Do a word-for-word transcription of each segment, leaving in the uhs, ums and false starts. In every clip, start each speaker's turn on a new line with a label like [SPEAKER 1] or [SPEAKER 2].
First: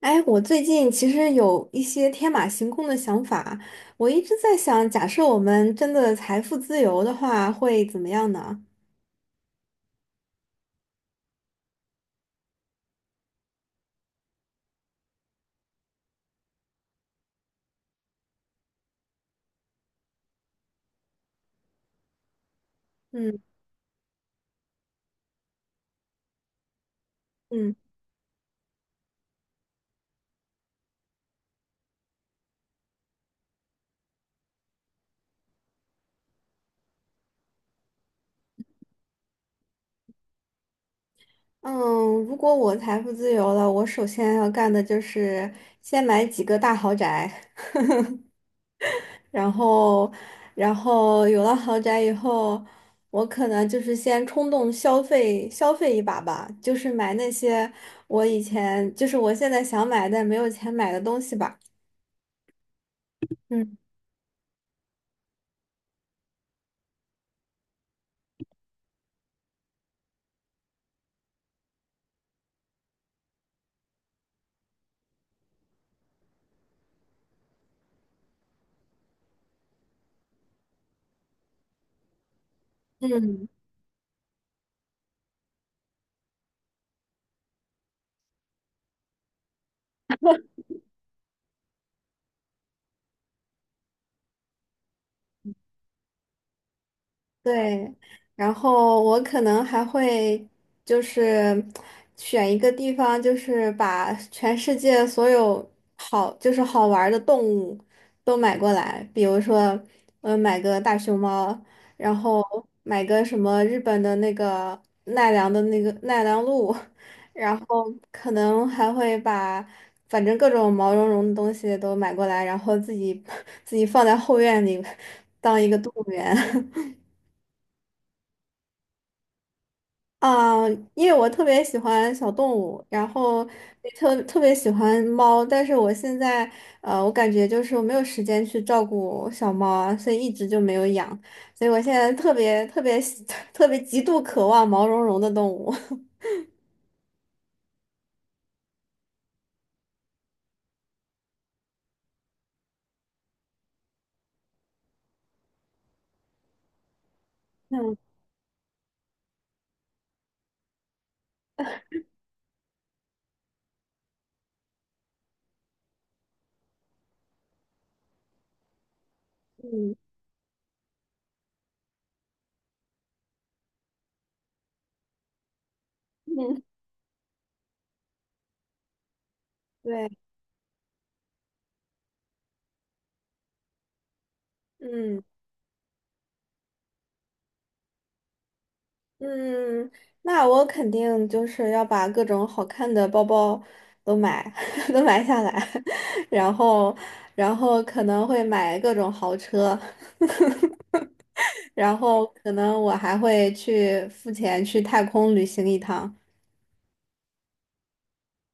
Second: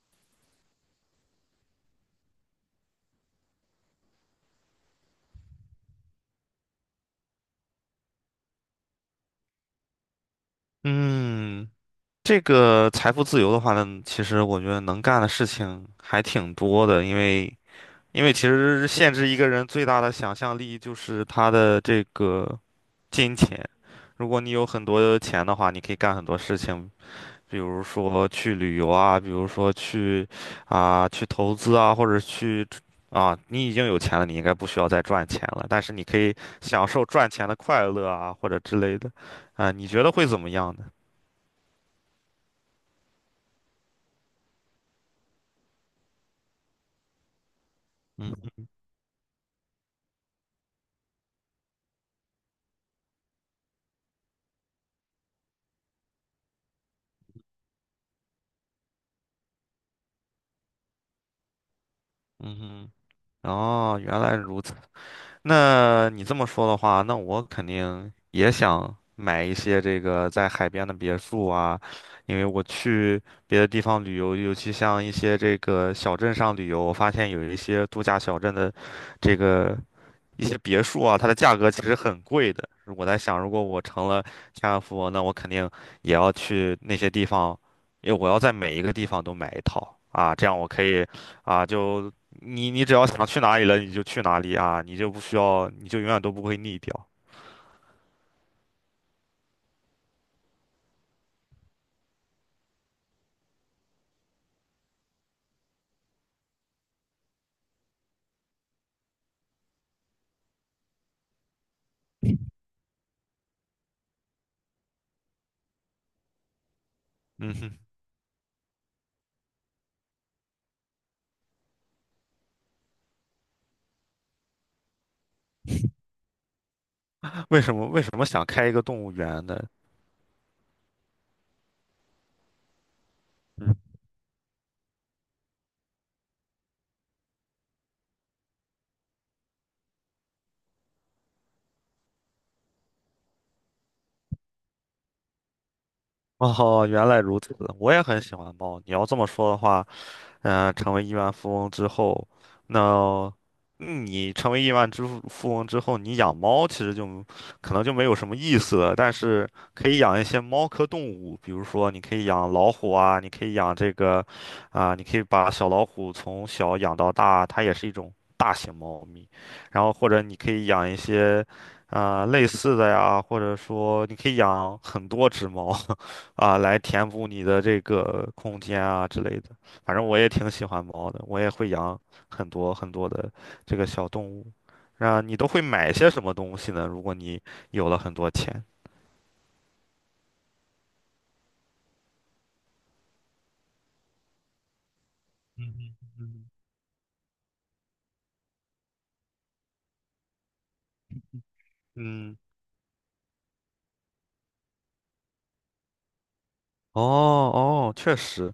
[SPEAKER 1] 哎，我最近其实有一些天马行空的想法，我一直在想，假设我们真的财富自由的话，会怎么样呢？
[SPEAKER 2] 嗯，这个财富自由的话呢，其实我觉得能干的事情还挺多的，因为因为其实限制一个人最大的想象力就是他的这个金
[SPEAKER 1] 嗯
[SPEAKER 2] 钱。如果你有很多钱的话，你可以干很多事情，比
[SPEAKER 1] 嗯
[SPEAKER 2] 如说去旅游啊，比如说去啊、去投资啊，或者去啊，你已经有钱了，你应该不需要再赚钱了，但是你可以享受赚钱的快乐啊，或者之类的，啊，你觉得会怎么样呢？
[SPEAKER 1] 嗯，如果我财富自由了，我首先要干的就是先买几个大豪宅，然后，然后有了豪宅以后，我可能就是先冲动消费消费一把吧，就是买那些我以前就是我现在想买但没有钱买的东西吧。
[SPEAKER 2] 嗯哼。
[SPEAKER 1] 嗯
[SPEAKER 2] 哦，原来如此。那你这么说的话，那我肯定也想买一些这个在海边的别墅啊，因为我去别的地方旅游，尤其像一些这个小镇上旅游，我发现有一些度假小镇的这个一些别墅啊，它的价格其实很贵的。我在想，
[SPEAKER 1] 嗯。
[SPEAKER 2] 如果我成了千万富翁，那我肯定也要去那些地方，因为我要在每一个地方都买一套啊，这样我可以啊，就你你只要想去哪里了，你就去哪里啊，你就不需要，你就永远都不会腻掉。
[SPEAKER 1] 对，然后我可能还会就是选一个地方，就是把全世界所有好就是好玩儿的动物都买过来，比如说，呃，买个大熊猫，然后买个什么日本的那个奈良的那个奈良鹿，
[SPEAKER 2] 嗯
[SPEAKER 1] 然
[SPEAKER 2] 哼，
[SPEAKER 1] 后可能还会把反正各种毛茸茸的东西都买过来，然后自己 自己放在后院里 当一个动物园。
[SPEAKER 2] 为什么为什么想开一个动物园呢？
[SPEAKER 1] 啊，因为我特别喜欢小动物，然后
[SPEAKER 2] 嗯，
[SPEAKER 1] 也特特别喜欢猫，但是我现在呃，我感觉就是我没有时间去照顾小猫啊，所以一直就没有养，所以我现在特别特别喜 特别极度渴望毛茸茸的动物。
[SPEAKER 2] 哦，原来如此，我也很喜欢猫。你要这么说的话，嗯，成为亿万富翁之后，那嗯你成为亿万之富富翁之后，你养猫其实就可能就没
[SPEAKER 1] 嗯
[SPEAKER 2] 有什么意思了，但是可以养一些猫科动物，比如说你可以养老虎啊，你可以养这个，啊、你可以把小老虎从小养到大，它也是一种大型猫咪，然后
[SPEAKER 1] 嗯
[SPEAKER 2] 或者你可以养一些。啊、类似的呀，或者说你可以养很多只猫，啊、
[SPEAKER 1] 嗯，
[SPEAKER 2] 来填补你的这个空间啊之类的。反正
[SPEAKER 1] 对，
[SPEAKER 2] 我也挺喜欢猫的，我也会养很多很多的这个小动物。那
[SPEAKER 1] 嗯
[SPEAKER 2] 你都会买些什么东西呢？如果你有了很多钱，
[SPEAKER 1] 嗯，那我肯定就是要把各种好看的包包都买 都买下来，然后然后可能会买各种豪车。然后
[SPEAKER 2] 嗯，
[SPEAKER 1] 可能我还会去付钱去太空旅行一趟。
[SPEAKER 2] 哦哦，确实，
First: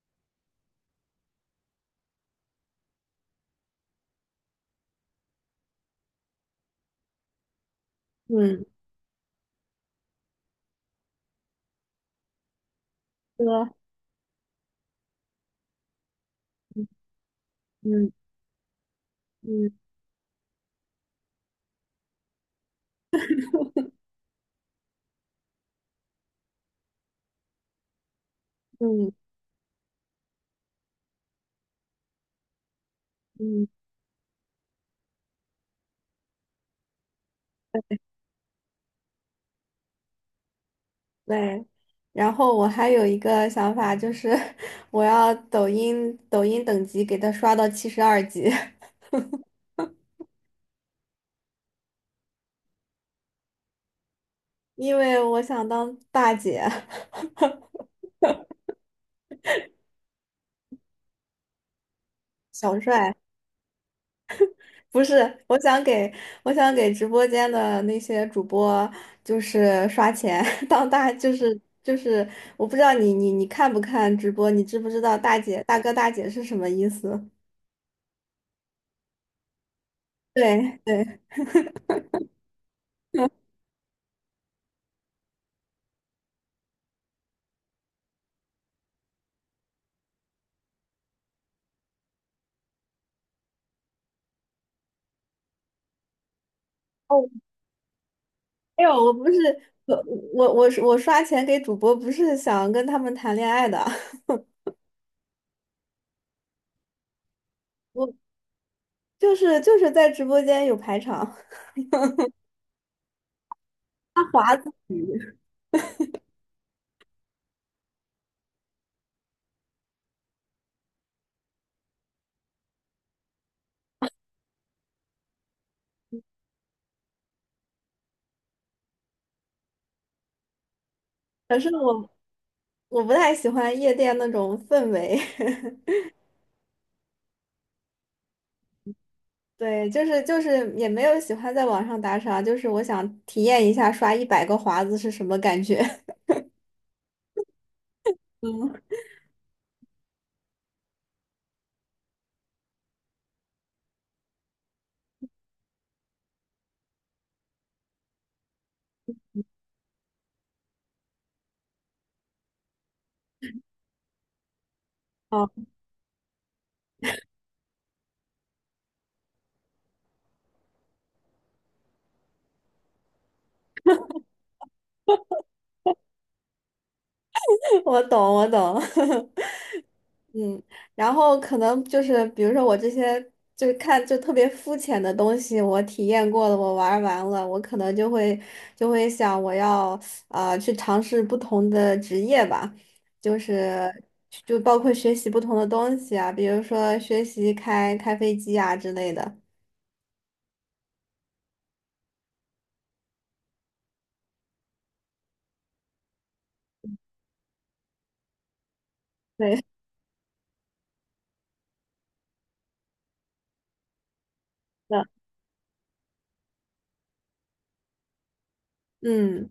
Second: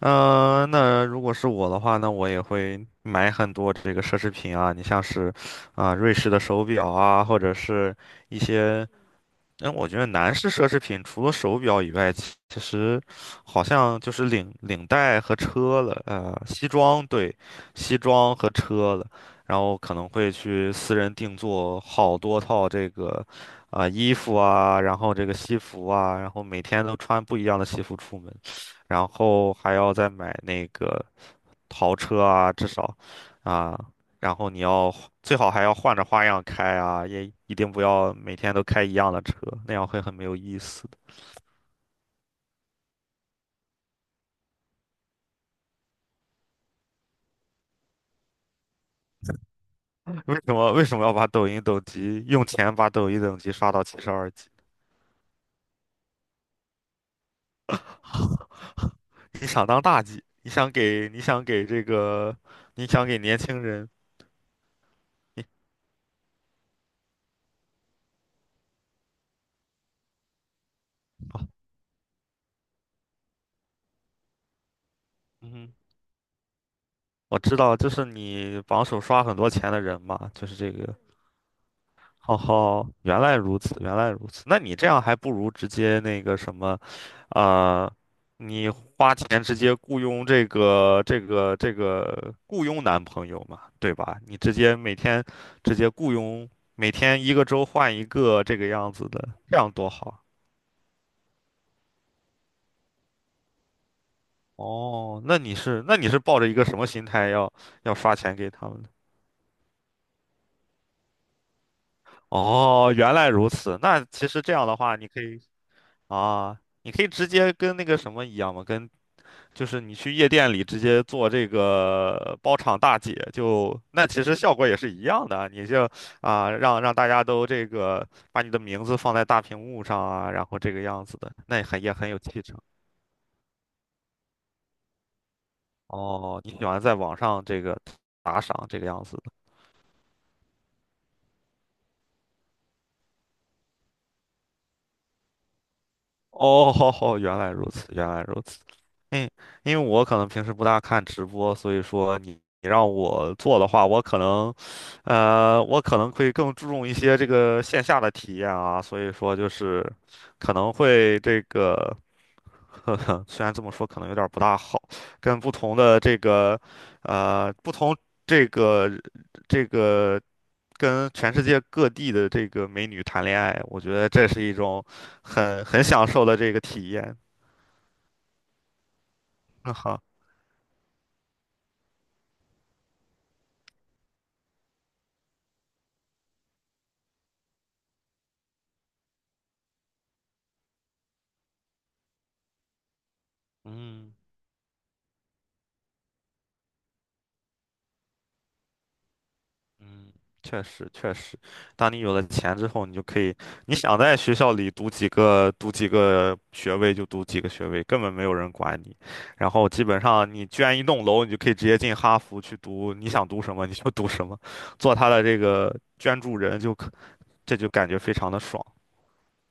[SPEAKER 2] 嗯、那如果是我的话，那我也会买很多这个奢侈品啊，你像是啊、瑞士的手表啊，或者是一
[SPEAKER 1] 嗯，
[SPEAKER 2] 些那我觉得男士奢侈品除了手表以外，其其实好
[SPEAKER 1] 哥，
[SPEAKER 2] 像就是领领带和车了，呃，西装，对，西
[SPEAKER 1] 嗯
[SPEAKER 2] 装和车了，然后
[SPEAKER 1] 嗯
[SPEAKER 2] 可能会去私人定做好多套这个，啊、衣服啊，然后这个西服啊，然后每天都穿不一样的西服出门，然
[SPEAKER 1] 嗯
[SPEAKER 2] 后还要再买那个呃豪车啊，至少，
[SPEAKER 1] 嗯，
[SPEAKER 2] 啊，然后你要最好还要换着花样开啊，也一定不要每天都开一样的车，那样会很没有意思的。
[SPEAKER 1] 对。然后我还有一个想法，就是 我要抖音抖音等级给他刷到七十二级，
[SPEAKER 2] 为什么为什么要把抖音等级用钱把抖音等级刷到七十二级？
[SPEAKER 1] 因为我想当大姐、
[SPEAKER 2] 你想当大 G,你想给你想给这个，
[SPEAKER 1] 小
[SPEAKER 2] 你想
[SPEAKER 1] 帅。
[SPEAKER 2] 给年轻人，
[SPEAKER 1] 不是，
[SPEAKER 2] 你
[SPEAKER 1] 我想给我想给直播间的那些主播，就是刷钱 当大，就是就是，我不知道你你你看不看直播，你知不知道大
[SPEAKER 2] 嗯
[SPEAKER 1] 姐
[SPEAKER 2] 哼，
[SPEAKER 1] 大哥大姐是什么意思？
[SPEAKER 2] 我知道，就是你榜首刷很多钱的人嘛，就是这
[SPEAKER 1] 对
[SPEAKER 2] 个
[SPEAKER 1] 对，
[SPEAKER 2] 哦吼，原来如此，原来如此。那你这样还不如直接那个什么，呃，你花钱直接雇佣这个这个这个雇佣男朋友嘛，对吧？你直接每天直接雇佣，每天
[SPEAKER 1] 哦，
[SPEAKER 2] 一个周换一个这个
[SPEAKER 1] 没
[SPEAKER 2] 样
[SPEAKER 1] 有，
[SPEAKER 2] 子
[SPEAKER 1] 我不
[SPEAKER 2] 的，
[SPEAKER 1] 是
[SPEAKER 2] 这样多
[SPEAKER 1] 我
[SPEAKER 2] 好啊。
[SPEAKER 1] 我我我刷钱给主播，不是想跟他们谈恋爱的，
[SPEAKER 2] 哦，那你是那你是抱着一个什么心态要要
[SPEAKER 1] 我
[SPEAKER 2] 刷钱给他们的？
[SPEAKER 1] 就是就是在直播间有排场，
[SPEAKER 2] 哦，原来如此。那
[SPEAKER 1] 他
[SPEAKER 2] 其实这
[SPEAKER 1] 划
[SPEAKER 2] 样
[SPEAKER 1] 自
[SPEAKER 2] 的
[SPEAKER 1] 己，
[SPEAKER 2] 话，你可以啊，你可以直接跟那个什么一样嘛，跟就是你去夜店里直接做这个包场大姐，就那其实效果也是一样的啊。你就啊、让让大家都这个把你的名字放在大屏幕上啊，然后这个样子的，那
[SPEAKER 1] 可
[SPEAKER 2] 也
[SPEAKER 1] 是
[SPEAKER 2] 很也很
[SPEAKER 1] 我
[SPEAKER 2] 有气场。
[SPEAKER 1] 我不太喜欢夜店那种氛围。
[SPEAKER 2] 哦，你喜欢在网上这个打赏这个样子。
[SPEAKER 1] 对，就是就是也没有喜欢在网上打赏，就是我想体验一下刷一百个华子是什么感觉。
[SPEAKER 2] 哦，好好，原来如此，原来如此。
[SPEAKER 1] 嗯，
[SPEAKER 2] 嗯，因为我可能平时不大看直播，所以说你你让我做的话，我可能，呃，我可能会更注重一些这个线下的体验啊，所以说就是可能会这个，呵呵，虽然这么说可能有点儿不大好，跟
[SPEAKER 1] 好，
[SPEAKER 2] 不同的这个，呃，不同这个这个。跟全世界各地的这个美女谈恋爱，我觉得这是一种很很享受的这个体验。
[SPEAKER 1] 我懂，我懂。
[SPEAKER 2] 那好，
[SPEAKER 1] 嗯，然后可能就是比如说我这些就是看就特别肤浅的东西，我体验过了，我玩儿完了，我可能就会就会想我要呃去尝试不同的职业吧，就是
[SPEAKER 2] 嗯
[SPEAKER 1] 就包括学习不同的东西啊，比如说学习开开飞机啊之类的。
[SPEAKER 2] 嗯，确实确实，当你有了钱之后，你就可以，你想在学校里读几个读几个学位就读几个学位，根本没有人管你。然
[SPEAKER 1] 对，是
[SPEAKER 2] 后基本上你捐一栋楼，你就可以直接进哈佛去读，你想读什么你就读什么，做
[SPEAKER 1] 的，
[SPEAKER 2] 他的这个捐助人就可，这就感觉非常的爽。
[SPEAKER 1] 嗯。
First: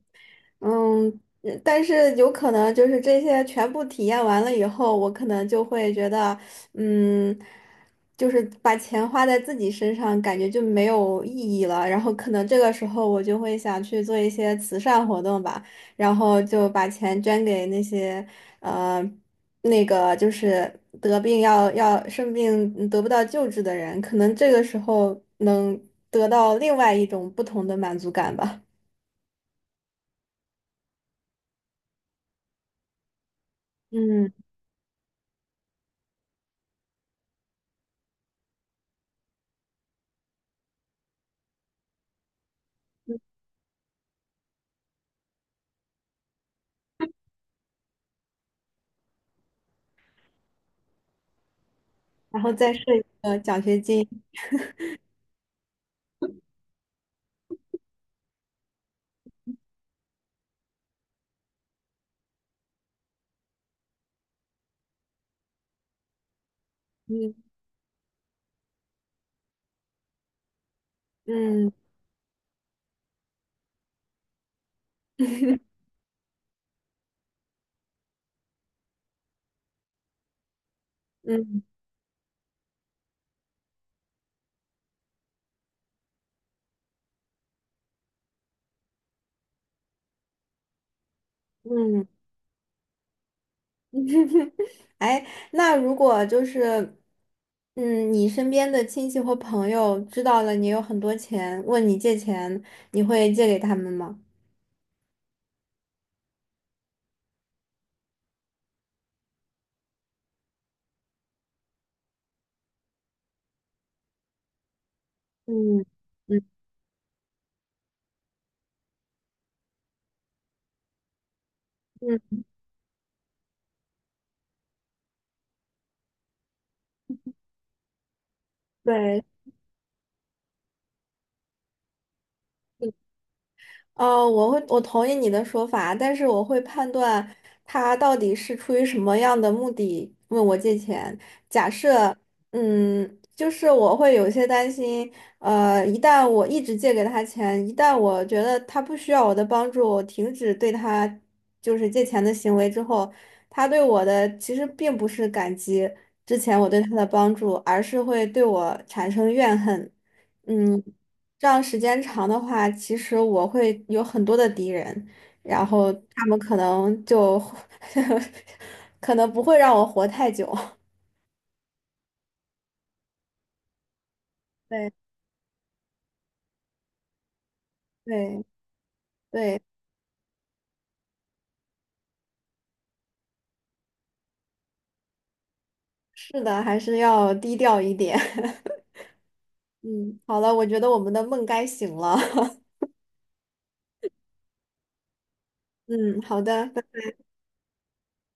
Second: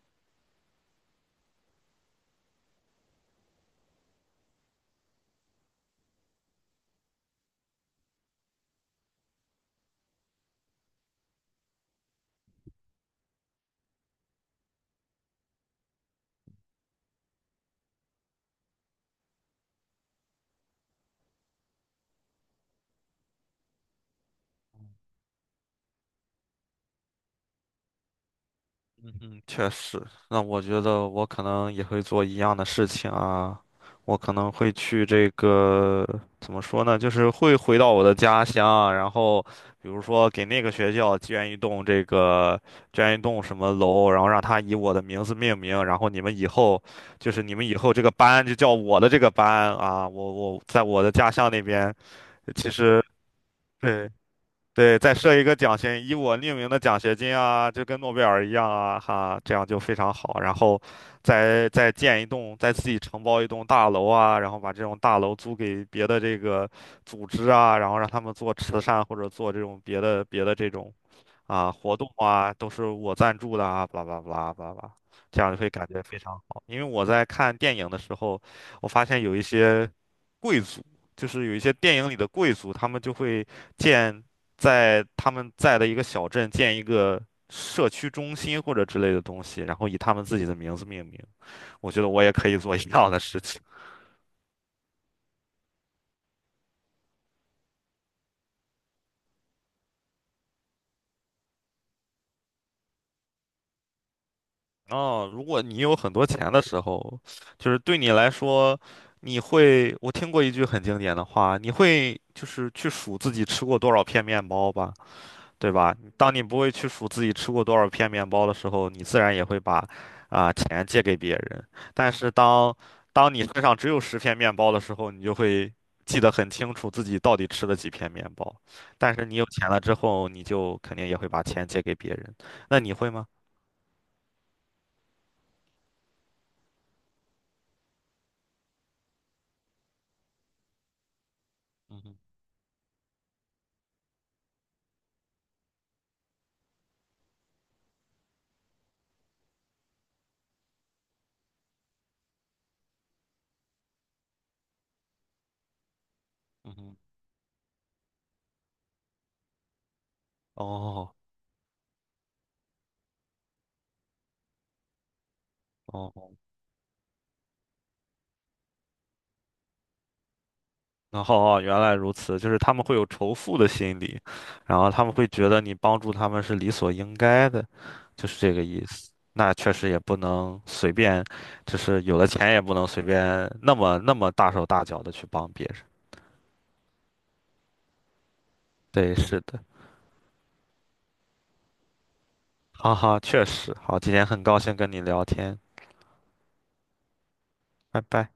[SPEAKER 1] 嗯，嗯但是有可能就是这些全部体验完了以后，我可能就会觉得，嗯，就是把钱花在自己身上，感觉就没有意义了。然后可能这个时候我就会想去做一些慈善活动吧，然后就把钱捐给那些，呃，那个就是得病要要生病得不到救治的人，可能这个时候能得到另外一种不同的满足感吧。
[SPEAKER 2] 嗯哼，确实。那我觉得我可能也会做一样的事情啊，我
[SPEAKER 1] 嗯。
[SPEAKER 2] 可能会去这个，怎么说呢，就是会回到我的家乡啊，然后比如说给那个学校捐一栋这个，捐一栋什么楼，然后让它以我的名字命名，然后你们以后就是你们以后这个班就叫我的这个班啊，我我在我的家乡那边，
[SPEAKER 1] 然后
[SPEAKER 2] 其
[SPEAKER 1] 再设
[SPEAKER 2] 实。
[SPEAKER 1] 一个奖学金。
[SPEAKER 2] 对。对，再设一个奖学，以我命名的奖学金啊，就跟诺贝尔一样啊，哈，这样就非常好。然后再，再建一栋，再自己承包一栋大楼啊，然后把这种大楼租给别的这个组
[SPEAKER 1] 嗯
[SPEAKER 2] 织啊，然后让他们做慈善或者做这种别的别的这种啊
[SPEAKER 1] 嗯
[SPEAKER 2] 活动啊，都是我赞助的啊，巴拉巴拉巴拉巴拉，这样就会 感觉非常好。因为我在看电影的时候，我发现有一些。贵就是有一
[SPEAKER 1] 嗯
[SPEAKER 2] 些电影里的贵族，他们就会建在他们在的一个小镇建一个社区中心或者之类的东西，然后以他们自己的名字命名。我觉
[SPEAKER 1] 嗯，
[SPEAKER 2] 得我也可以做一样的事情。
[SPEAKER 1] 哎，那如果就是，嗯，你身边的亲戚或朋友知道了你有很多钱，问你借钱，你会借给他们吗？
[SPEAKER 2] 哦，如果你有很多钱的时候，就是对你来说，你会，我听过一句很经典的话，你会就是去数自己吃过多少片面包吧？对
[SPEAKER 1] 嗯
[SPEAKER 2] 吧？当
[SPEAKER 1] 嗯
[SPEAKER 2] 你不会去数自己吃过多少片面包的时候，你自然也会把啊、钱借给别人。但是
[SPEAKER 1] 嗯，
[SPEAKER 2] 当当你身上只有十片面包的时候，你就会记得很清楚自己到底吃了几片面包。但是
[SPEAKER 1] 对。
[SPEAKER 2] 你有钱了之后，你就肯定也会把钱借给别人。那你会吗？
[SPEAKER 1] 哦，我会，我同意你的说法，但是我会判断他到底是出于什么样的目的问我借钱。假
[SPEAKER 2] 嗯
[SPEAKER 1] 设，
[SPEAKER 2] 哼，
[SPEAKER 1] 嗯，就是我会有些担心，呃，一旦我一直借给他钱，一旦我觉得他不需要我的帮助，我停止对他就是借钱的行为之后，他对我的其实并不是感激之前我
[SPEAKER 2] 嗯
[SPEAKER 1] 对他
[SPEAKER 2] 哼，
[SPEAKER 1] 的帮助，而是会对我产生怨恨。嗯。
[SPEAKER 2] 哦
[SPEAKER 1] 这样时间长的话，其实我会有很多的敌人，然后他
[SPEAKER 2] 哦。
[SPEAKER 1] 们可能就 可能不会让我活太久。
[SPEAKER 2] 然后哦，原来如此，就是他们会有仇富的心理，然后他
[SPEAKER 1] 对
[SPEAKER 2] 们会觉得你帮助他们是理所应该的，就是
[SPEAKER 1] 对
[SPEAKER 2] 这个意思。那
[SPEAKER 1] 对，
[SPEAKER 2] 确实也不能随便，就是有了钱也不能随便那么那么大手大脚的去帮别人。
[SPEAKER 1] 是的，还是要低调一点。
[SPEAKER 2] 对，是的，
[SPEAKER 1] 嗯，好了，我觉得我们的梦该醒了。
[SPEAKER 2] 哈哈，确实。好，今天很高兴跟你聊天，
[SPEAKER 1] 嗯，好的。
[SPEAKER 2] 拜拜。